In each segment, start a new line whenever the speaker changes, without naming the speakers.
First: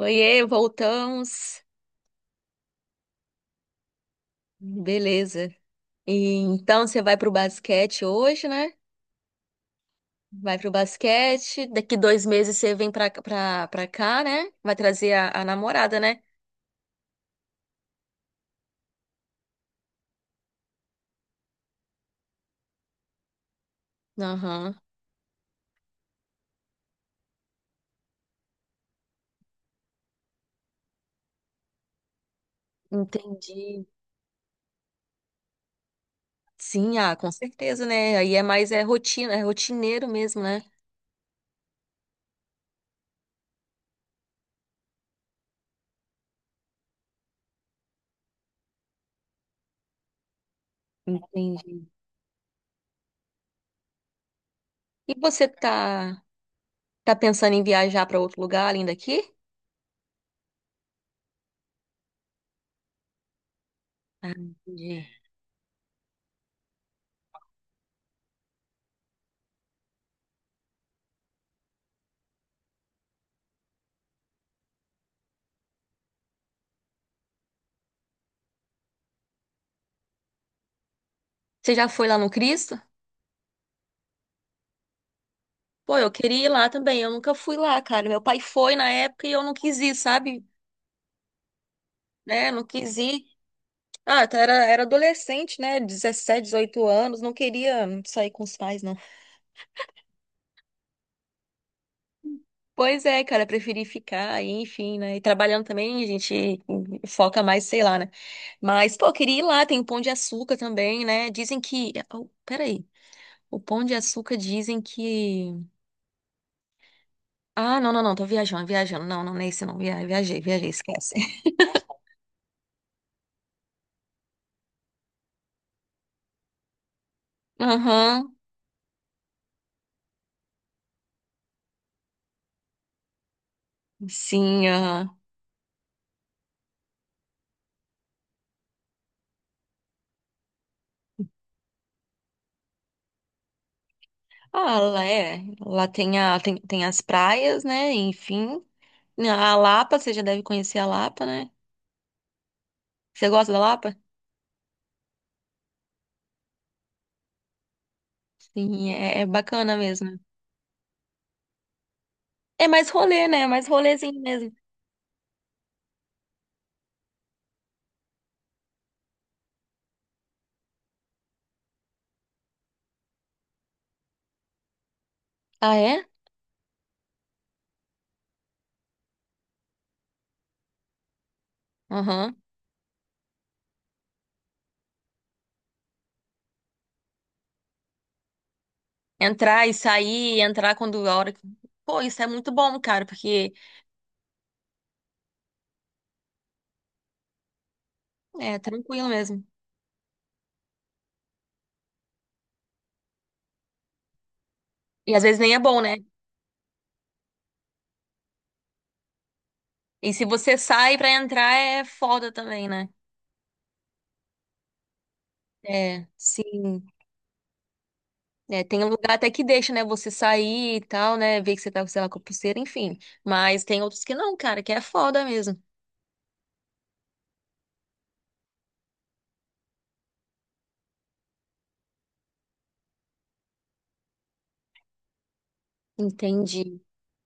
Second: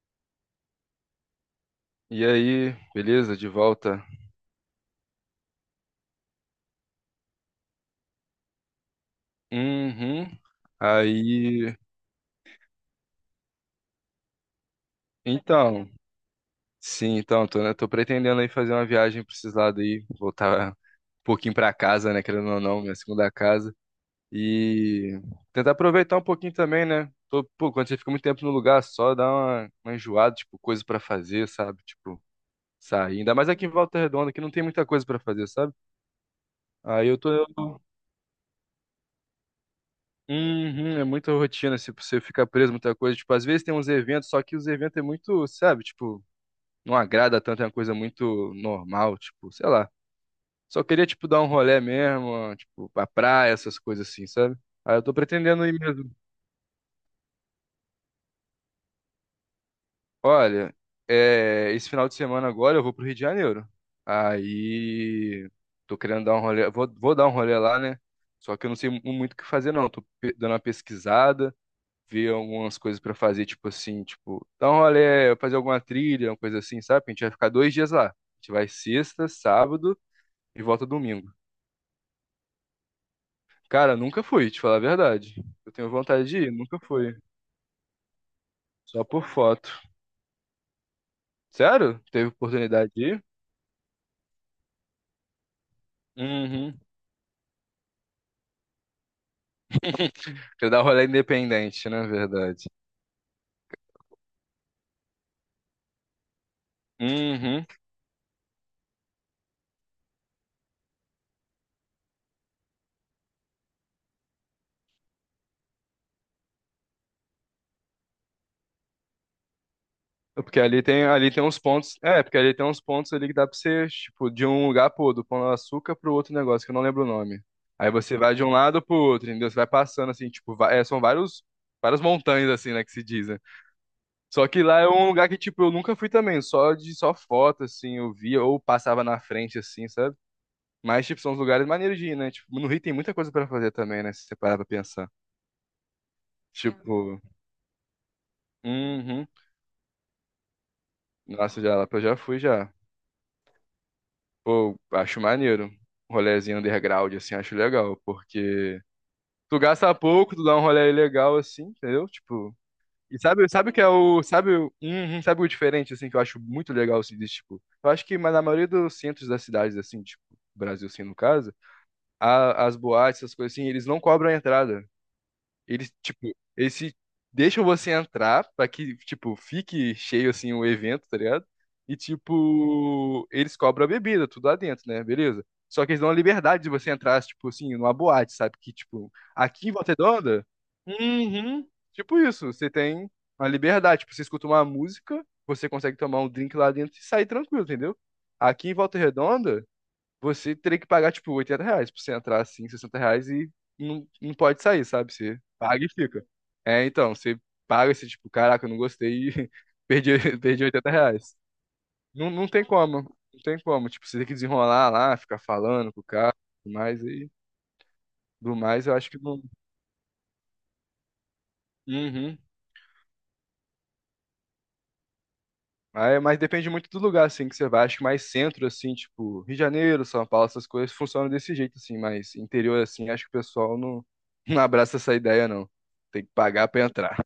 Oiê, voltamos.
E aí, beleza? De volta?
Beleza. E então você vai pro basquete hoje, né?
Uhum.
Vai pro basquete.
Aí,
Daqui dois meses você vem pra cá, né? Vai trazer a
então,
namorada, né?
sim, então, tô, né, tô pretendendo aí fazer uma viagem pra esses lados aí, voltar um pouquinho pra casa, né, querendo ou não, minha segunda casa,
Aham,
e tentar aproveitar um pouquinho também, né? Tô, pô, quando você fica muito tempo no lugar só, dá uma enjoada, tipo, coisa pra fazer, sabe? Tipo, sair. Ainda mais aqui em
entendi.
Volta Redonda, que não tem muita coisa pra fazer, sabe?
Sim,
Aí
ah,
eu
com
tô.
certeza, né? Aí é mais é rotina, é rotineiro mesmo, né?
Uhum. É muita rotina, se você ficar preso em muita coisa. Tipo, às vezes tem uns eventos, só que os eventos é muito, sabe, tipo, não agrada tanto, é uma coisa muito normal, tipo, sei lá. Só queria, tipo, dar um rolê
Entendi.
mesmo, tipo, pra praia, essas coisas assim, sabe? Aí eu
E
tô
você
pretendendo ir mesmo.
tá pensando em viajar pra outro lugar além daqui?
Olha, é, esse final de semana agora eu vou pro Rio de Janeiro.
Ah, entendi.
Aí tô querendo dar um rolê, vou dar um rolê lá, né? Só que eu não sei muito o que fazer, não. Tô dando uma pesquisada. Ver algumas coisas pra fazer, tipo assim, tipo, dar um rolê, fazer alguma trilha, uma coisa assim, sabe? A gente vai ficar 2 dias lá. A gente vai sexta, sábado e volta domingo.
Você já foi lá no Cristo?
Cara, nunca fui, te falar a verdade. Eu tenho
Pô, eu
vontade de
queria ir
ir,
lá
nunca
também, eu
fui.
nunca fui lá, cara. Meu pai foi na
Só por
época e eu não
foto.
quis ir, sabe?
Sério? Teve
Né? Não
oportunidade
quis
de
ir.
ir?
Ah, até era adolescente, né? 17
Uhum.
18 anos, não queria sair com os pais, não.
Quer dar um rolê independente, né? Verdade.
Pois é, cara, preferi ficar aí, enfim, né? E trabalhando também, a gente foca mais,
Uhum.
sei lá, né? Mas, pô, eu queria ir lá, tem o Pão de Açúcar também, né? Dizem que. Oh, peraí. O Pão de Açúcar dizem que. Ah, não, não, não, tô viajando, viajando. Não, não, não é esse não. Viajei,
Porque
viajei,
ali tem,
esquece.
ali tem uns pontos. É, porque ali tem uns pontos ali que dá pra você, tipo, de um lugar pro outro, do Pão de Açúcar pro outro negócio, que eu não lembro o nome. Aí você
Aham,
vai de um lado pro outro, entendeu? Você vai passando assim, tipo, é, são várias montanhas, assim, né, que se dizem. Só que
sim,
lá é um
aham.
lugar que, tipo, eu nunca fui também, só foto, assim, eu via, ou passava na frente, assim, sabe? Mas, tipo, são os lugares maneiros de ir, né? Tipo, no Rio tem muita coisa pra fazer também, né? Se você parar pra
Ah, lá
pensar.
é. Lá tem as
Tipo,
praias, né? Enfim.
uhum.
A Lapa, você já deve conhecer a Lapa, né?
Nossa, já lá eu já fui já.
Você gosta da Lapa?
Pô, acho maneiro. Um rolezinho underground, assim, acho legal, porque
Sim, é
tu
bacana
gasta
mesmo.
pouco, tu dá um rolê legal, assim, entendeu? Tipo,
É mais
e
rolê, né? É
sabe,
mais
sabe o que é
rolezinho
o,
mesmo.
sabe, sabe o diferente, assim, que eu acho muito legal, assim, desse, tipo, eu acho que mas na maioria dos centros das cidades, assim, tipo, Brasil, assim, no caso, as boates, essas coisas assim, eles não cobram a entrada.
Ah,
Eles,
é?
tipo, eles deixam você entrar pra que, tipo, fique cheio, assim, o evento, tá ligado? E,
Aham.
tipo, eles cobram a bebida, tudo lá dentro, né? Beleza. Só que eles dão a liberdade de você entrar, tipo, assim, numa boate, sabe? Que, tipo,
Entrar
aqui em
e
Volta
sair,
Redonda,
entrar quando a hora.
uhum,
Pô,
tipo
isso é
isso,
muito
você
bom, cara,
tem uma
porque
liberdade. Tipo, você escuta uma música, você consegue tomar um drink lá dentro e sair tranquilo, entendeu?
é
Aqui em Volta
tranquilo mesmo.
Redonda, você teria que pagar, tipo, 80 reais pra você entrar, assim, 60 reais e não, não pode sair, sabe?
E às vezes
Você
nem é bom,
paga e
né?
fica. É, então, você paga esse tipo, caraca, eu não gostei e
E
perdi,
se você
perdi 80
sai pra
reais.
entrar, é foda
Não, não tem
também, né?
como, não tem como. Tipo, você tem que desenrolar lá, ficar falando com o
É,
cara, tudo
sim.
mais, e do
É, tem
mais
um
eu acho
lugar
que
até
não.
que deixa, né, você sair e tal, né, ver que você tá, sei lá, com a
Uhum.
pulseira, enfim. Mas tem outros que não, cara, que é foda mesmo.
Aí, mas depende muito do lugar, assim, que você vai. Acho que mais centro, assim, tipo, Rio de Janeiro, São Paulo, essas coisas funcionam desse jeito, assim. Mas interior, assim, acho que o pessoal não, não abraça essa ideia, não. Tem que pagar
Entendi.
pra entrar.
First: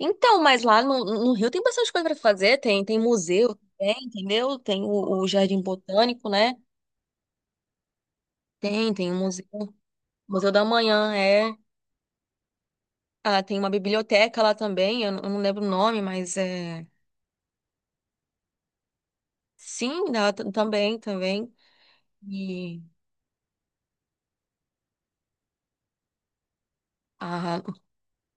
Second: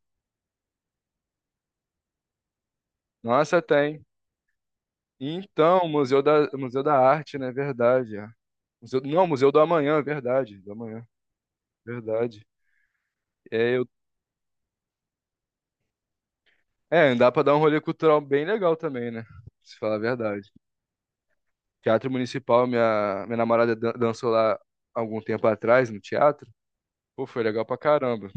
Então, mas lá no Rio tem bastante coisa pra fazer, tem museu
Nossa,
também,
tem.
entendeu? Tem o Jardim
Então, Museu
Botânico,
da,
né?
Museu da Arte, né? Verdade. É.
Tem,
Museu,
tem o
não, Museu do
museu,
Amanhã,
Museu
verdade.
da
Do Amanhã,
Manhã, é.
verdade.
Ah, tem uma
É, eu,
biblioteca lá também, não eu não lembro o nome, mas é.
é, dá pra dar um rolê cultural bem legal também, né? Se falar a
Sim, lá
verdade.
também, também.
Teatro Municipal,
E.
minha namorada dançou lá algum tempo atrás, no teatro. Pô, foi
Ah,
legal pra caramba.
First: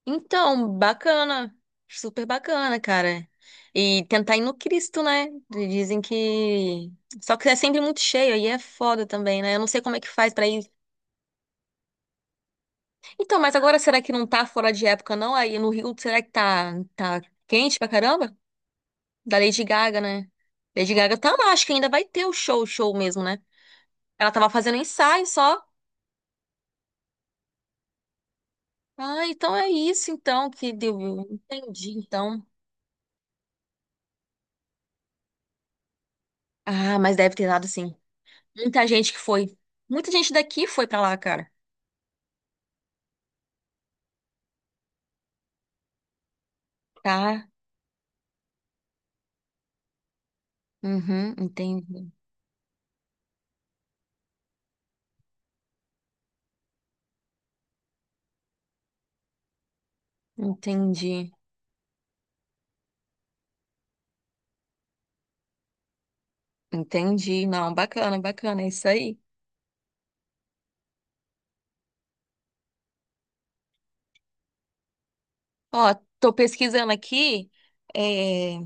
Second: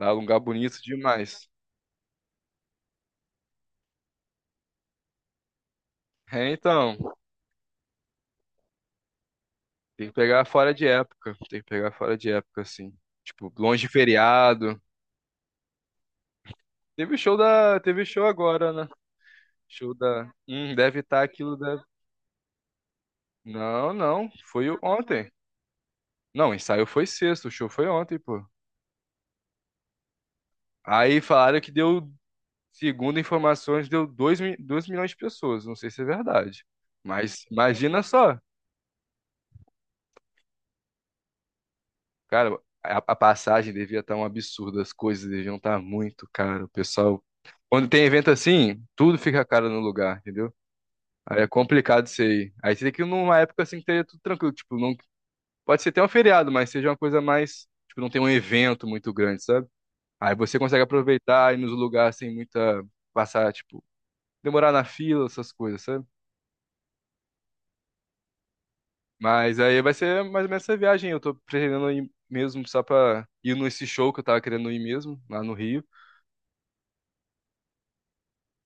Lá é um lugar
então,
bonito demais.
bacana. Super bacana, cara. E tentar ir no Cristo, né? Dizem
É,
que.
então,
Só que é sempre muito cheio, aí é foda também, né? Eu não sei como é que
tem que
faz
pegar
pra ir.
fora de época. Tem que pegar fora de época, assim.
Então,
Tipo,
mas agora
longe de
será que não tá fora
feriado.
de época, não? Aí no Rio, será que tá,
Teve
tá
show
quente
da.
pra
Teve show
caramba?
agora, né?
Da Lady
Show
Gaga, né?
da. Hum,
Lady
deve
Gaga
estar
tá lá,
aquilo
acho que
da.
ainda vai ter o show, show mesmo, né?
Não, não.
Ela tava
Foi
fazendo ensaio
ontem.
só.
Não, o ensaio foi sexta. O show foi ontem, pô.
Ah, então é isso, então, que deu.
Aí falaram que
Entendi,
deu,
então.
segundo informações, deu dois milhões de pessoas. Não sei se é verdade.
Ah, mas deve
Mas
ter dado sim.
imagina só.
Muita gente que foi. Muita gente daqui foi pra lá, cara.
Cara, a passagem devia estar um absurdo, as coisas deviam estar muito caro. O pessoal,
Tá.
quando tem evento assim, tudo fica caro no lugar, entendeu?
Uhum,
Aí é complicado
entendi.
isso aí. Aí você tem que ir numa época assim que esteja tudo tranquilo, tipo, não pode ser até um feriado, mas seja uma coisa mais, tipo, não tem um evento muito grande, sabe? Aí você consegue
Entendi.
aproveitar e nos lugares sem muita passar, tipo, demorar na fila, essas coisas, sabe?
Entendi. Não, bacana, bacana, é isso aí.
Mas aí vai ser mais ou menos essa viagem. Eu tô pretendendo ir mesmo só pra ir nesse show que eu tava querendo ir mesmo, lá no Rio.
Ó, tô pesquisando aqui. É,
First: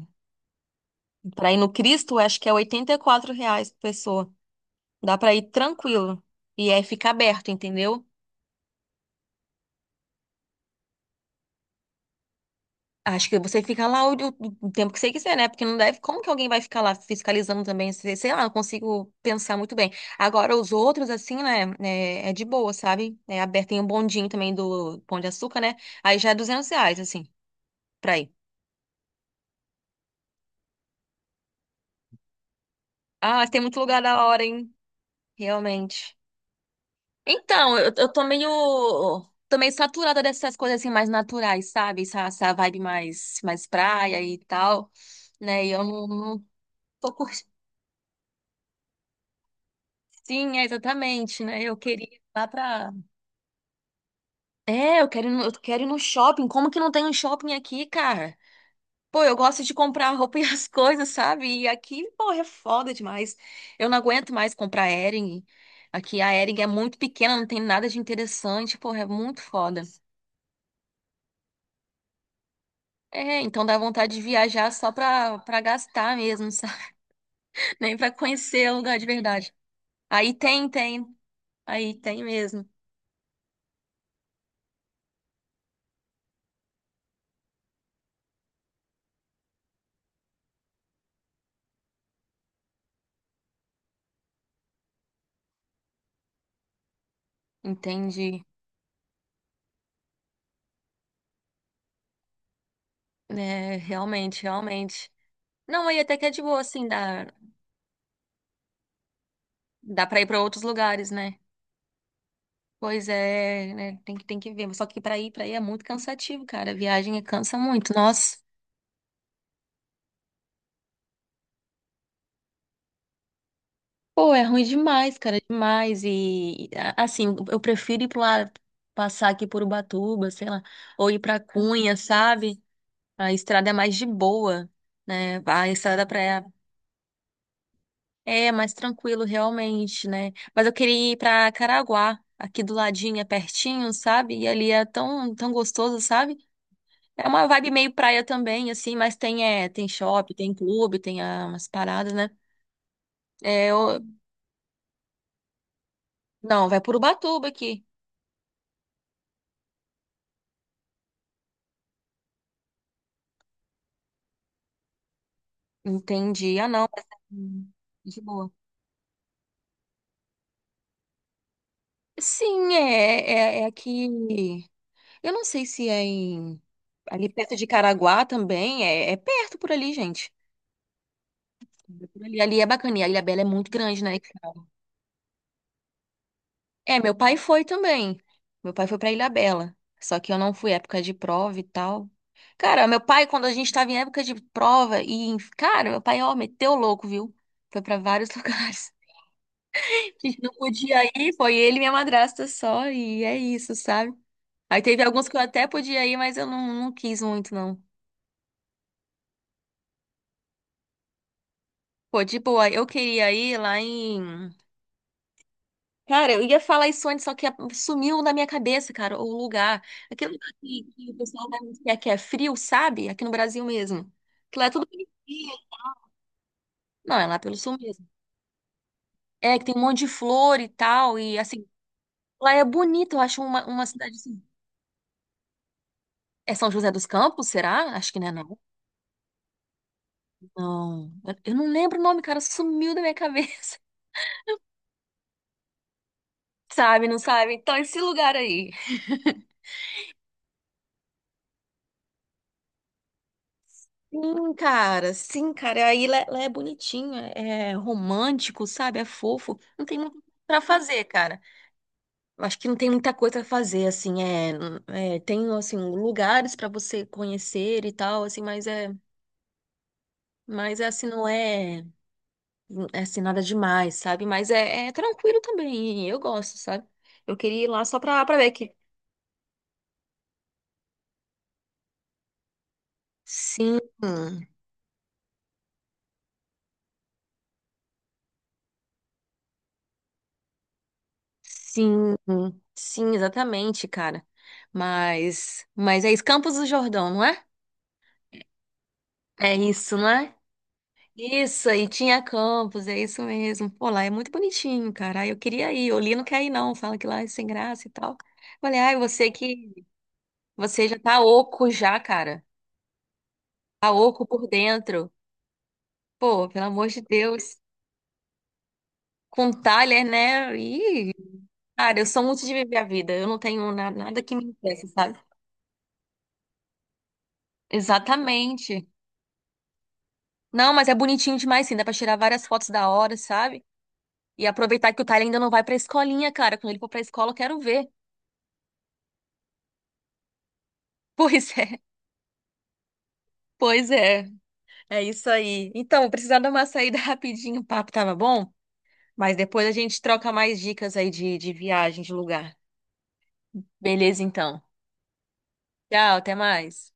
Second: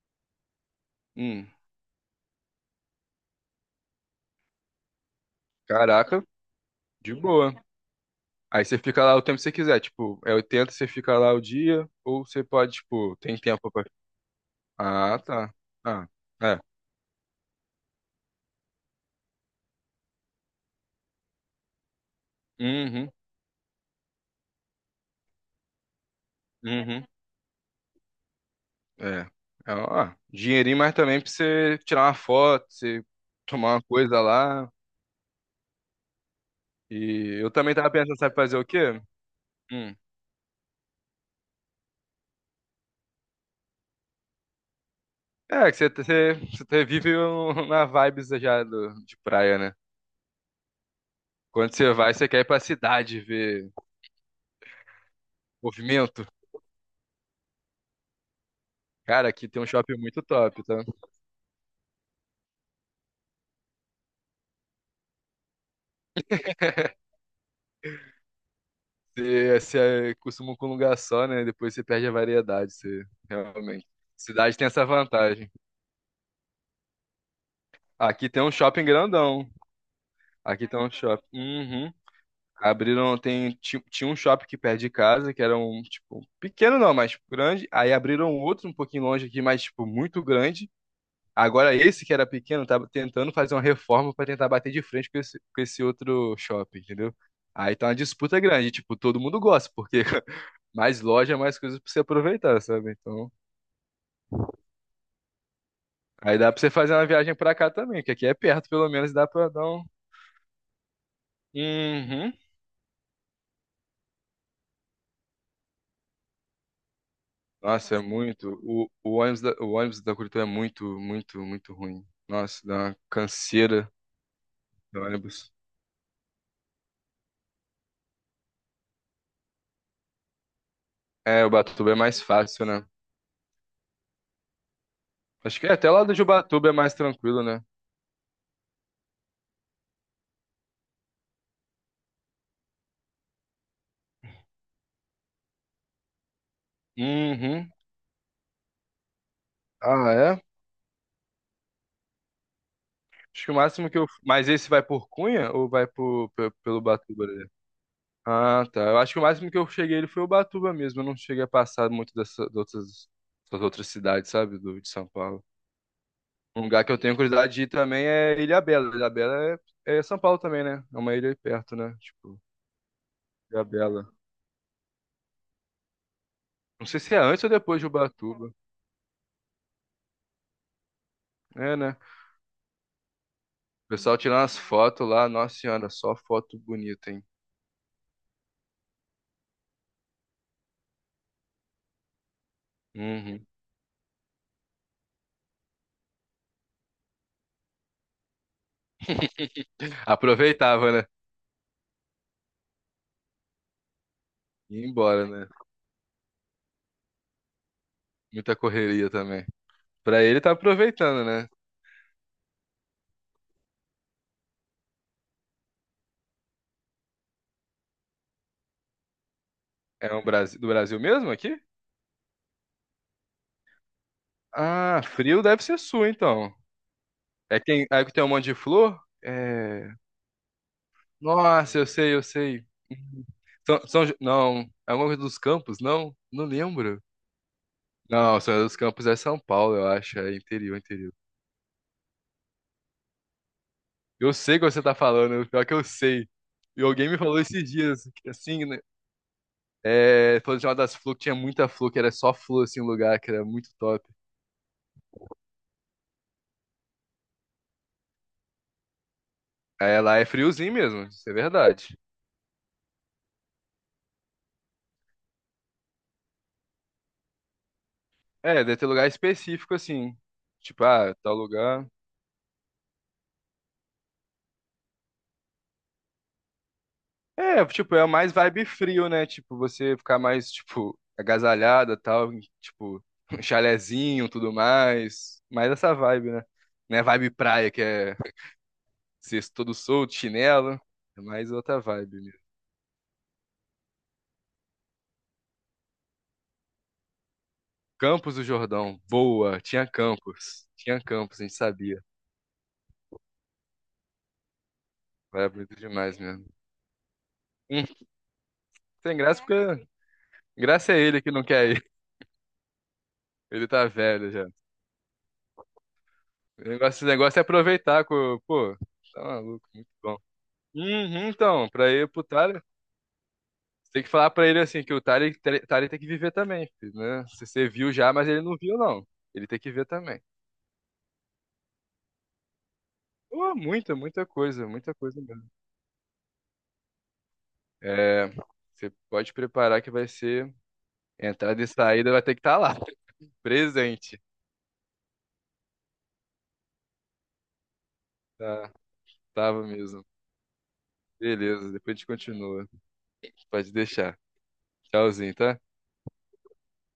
Hum,
pra ir no Cristo, acho que é R$ 84 por pessoa. Dá pra ir tranquilo.
Caraca,
E é fica
de
aberto,
boa.
entendeu?
Aí você fica lá o tempo que você quiser, tipo, é 80 você fica lá o dia, ou você pode, tipo,
Acho
tem
que você
tempo pra...
fica lá o tempo que você
Ah,
quiser, né?
tá.
Porque não deve.
Ah,
Como que alguém
é.
vai ficar lá fiscalizando também? Sei lá, não consigo pensar muito bem. Agora, os outros, assim, né? É de boa,
Uhum,
sabe? É aberto. Tem um bondinho também do Pão de Açúcar, né? Aí já é R$ 200,
uhum,
assim, pra ir.
é. É, ó, dinheirinho, mas também pra você tirar uma foto, você
Ah, tem
tomar
muito
uma
lugar
coisa
da hora, hein?
lá.
Realmente.
E eu também
Então,
tava
eu
pensando,
tô
sabe
meio.
fazer o quê?
Tô meio
Hum.
saturada dessas coisas, assim, mais naturais, sabe? Essa vibe mais praia e tal, né?
É,
E
que
eu
você,
não,
você,
não
você
tô
vive
curtindo.
na vibes já de praia, né?
Sim, é exatamente, né?
Quando
Eu
você
queria
vai,
ir
você quer ir
lá
pra
pra.
cidade ver
É, eu quero ir no
movimento.
shopping. Como que não tem um shopping aqui, cara? Pô,
Cara,
eu
aqui tem
gosto
um
de
shopping
comprar
muito
roupa e
top,
as
tá?
coisas, sabe? E aqui, pô, é foda demais. Eu não aguento mais comprar Hering. Aqui a Hering é muito pequena, não tem nada de interessante, pô, é muito
Você,
foda.
você costuma com um lugar só, né? Depois você perde a variedade, você
É, então dá
realmente.
vontade de
Cidade tem
viajar
essa
só pra,
vantagem.
pra gastar mesmo, sabe? Nem pra
Aqui tem um
conhecer o
shopping
lugar de
grandão.
verdade. Aí
Aqui
tem,
tem um
tem.
shopping. Uhum.
Aí tem mesmo.
Abriram, tem, tinha um shopping que perto de casa, que era um, tipo, pequeno não, mas grande. Aí abriram um outro um pouquinho longe aqui, mas, tipo, muito grande. Agora esse que era pequeno, tava tentando fazer uma reforma para tentar bater de frente com esse outro shopping, entendeu? Aí tá uma disputa
Entendi.
grande, tipo, todo mundo gosta, porque mais loja, mais coisas pra você aproveitar, sabe? Então,
É, realmente, realmente. Não, aí até que é
aí
de
dá pra
boa,
você
assim,
fazer uma
dá,
viagem pra cá também, que aqui é perto, pelo menos dá pra dar um.
dá pra ir pra outros lugares, né?
Uhum.
Pois é, né? Tem que ver, mas só que pra ir pra aí é muito cansativo, cara. A viagem cansa muito.
Nossa, é
Nossa,
muito. O ônibus da Curitiba é muito, muito, muito ruim. Nossa, dá uma canseira
pô, é ruim
do
demais, cara,
ônibus.
demais. E assim, eu prefiro ir pra lá, passar aqui por Ubatuba, sei lá, ou ir pra
É, o Ubatuba
Cunha,
é mais
sabe?
fácil, né?
A estrada é mais de boa, né?
Acho
A
que até lá
estrada pra
do Ubatuba é mais tranquilo, né?
é mais tranquilo, realmente, né? Mas eu queria ir pra Caraguá, aqui do ladinho, é pertinho, sabe? E ali é tão, tão gostoso, sabe? É uma vibe
Uhum.
meio praia também, assim, mas tem, é, tem
Ah,
shopping,
é?
tem clube, tem umas paradas, né?
Acho que o
É,
máximo que eu. Mas esse vai por Cunha ou vai por, pe-
não,
pelo
vai por
Ubatuba?
Ubatuba aqui.
Ah, tá. Eu acho que o máximo que eu cheguei ele foi Ubatuba mesmo. Eu não cheguei a passar muito das outras cidades, sabe? De São Paulo.
Entendi.
Um
Ah,
lugar
não,
que eu
mas é,
tenho curiosidade de ir também
de
é
boa.
Ilhabela. Ilhabela é São Paulo também, né? É uma ilha aí perto, né? Tipo,
Sim, é
Ilhabela.
aqui. Eu não sei se é em.
Não sei se é
Ali
antes ou
perto de
depois de
Caraguá
Ubatuba.
também. É, é perto por ali, gente.
É, né?
Por
O
ali é bacana. E a Ilhabela é muito grande, né?
pessoal tirando as fotos lá. Nossa senhora, só foto
É,
bonita,
meu
hein?
pai foi também. Meu pai foi pra Ilhabela. Só que eu não fui época de prova e tal. Cara, meu pai, quando
Uhum.
a gente tava em época de prova, e, cara, meu pai, ó, meteu o louco, viu? Foi pra vários lugares. A gente não
Aproveitava,
podia
né?
ir, foi ele e minha madrasta só, e é isso, sabe? Aí
Ia
teve
embora,
alguns que eu
né?
até podia ir, mas eu não quis muito, não.
Muita correria também. Pra ele tá aproveitando, né?
Pô, de eu queria ir lá em Cara, eu ia falar isso antes, só que sumiu na minha cabeça, cara, o lugar.
É um
Aquele lugar
Brasil, do
que,
Brasil
que o
mesmo
pessoal vai
aqui?
muito, que é frio, sabe? Aqui no Brasil mesmo. Que lá é tudo
Ah, frio
bonitinho.
deve ser sua, então.
Não, é lá pelo
É
sul
quem, é
mesmo.
que tem um monte de flor?
É, que tem um
É...
monte de flor e tal, e assim,
Nossa, eu sei, eu
lá é
sei.
bonito, eu
Uhum.
acho uma cidade assim.
Não, é alguma coisa dos Campos, não? Não
É São José
lembro.
dos Campos, será? Acho que não é,
Não, São
não.
José dos Campos é São Paulo, eu acho. É interior,
Não,
interior.
eu não lembro o nome, cara, sumiu da minha cabeça.
Eu sei o que você tá falando, pior é que eu sei. E
Sabe,
alguém me
não
falou
sabe?
esses
Então, esse
dias, que
lugar
assim,
aí.
né? É, falou de uma das flores que tinha muita flor, que era só flor, assim, um lugar que era muito top.
Sim, cara, sim, cara. Aí lá é bonitinho, é romântico, sabe? É fofo. Não tem
É, lá
muito
é
pra
friozinho mesmo,
fazer,
isso é
cara.
verdade.
Eu acho que não tem muita coisa pra fazer, assim. É, tem assim lugares pra você conhecer e tal, assim.
É,
Mas
deve ter
é,
lugar específico, assim.
mas
Tipo,
é assim
ah,
não
tal
é,
lugar.
é assim nada demais, sabe? Mas é tranquilo também. Eu gosto, sabe? Eu queria
É,
ir lá
tipo,
só
é
pra,
mais
pra ver
vibe
que
frio, né? Tipo, você ficar mais, tipo, agasalhada, tal, tipo, um
sim,
chalezinho, tudo mais. Mais essa vibe, né? Não é vibe praia, que é ser todo solto, chinelo. É mais outra
sim,
vibe mesmo.
sim, exatamente, cara. Mas é isso, Campos do Jordão, não é?
Campos do Jordão,
É
boa. Tinha
isso, não é?
Campos. Tinha Campos, a gente
Isso, aí
sabia.
tinha campus, é isso mesmo. Pô, lá é muito bonitinho, cara. Aí eu
Era
queria
bonito
ir, o
demais
Lino quer
mesmo.
ir não, fala que lá é sem
Hum,
graça e tal. Falei, ai,
tem graça porque...
você
Graça
já
é
tá
ele que não
oco
quer ir.
já, cara.
Ele tá
Tá oco
velho
por
já.
dentro. Pô, pelo
O
amor de
negócio, o negócio é
Deus.
aproveitar, com pô. Tá
Com
maluco, muito
Thaler,
bom.
né? Ih,
Uhum, então, pra
cara, eu
ir
sou
pro
muito de
Thales.
viver a vida. Eu não tenho
Você tem que
nada
falar
que me
pra ele assim,
impeça,
que o
sabe?
Tali tem que viver também, filho, né? Se você viu já, mas ele não viu,
Exatamente.
não. Ele tem que ver também.
Não, mas é bonitinho demais, sim. Dá pra tirar várias fotos da hora,
Pô,
sabe?
muita,
E aproveitar
muita
que o
coisa
Tyler ainda
mesmo.
não vai pra escolinha, cara. Quando ele for pra escola, eu quero ver.
É, você pode preparar que vai ser
Pois
entrada e
é,
saída, vai ter que estar lá,
pois
presente.
é. É isso aí. Então, vou precisar dar uma saída rapidinho, o papo tava bom,
Tá,
mas
tava
depois a gente
mesmo.
troca mais dicas aí de
Beleza, depois a
viagem,
gente
de lugar.
continua. Pode deixar.
Beleza, então.
Tchauzinho, tá?
Tchau, até mais.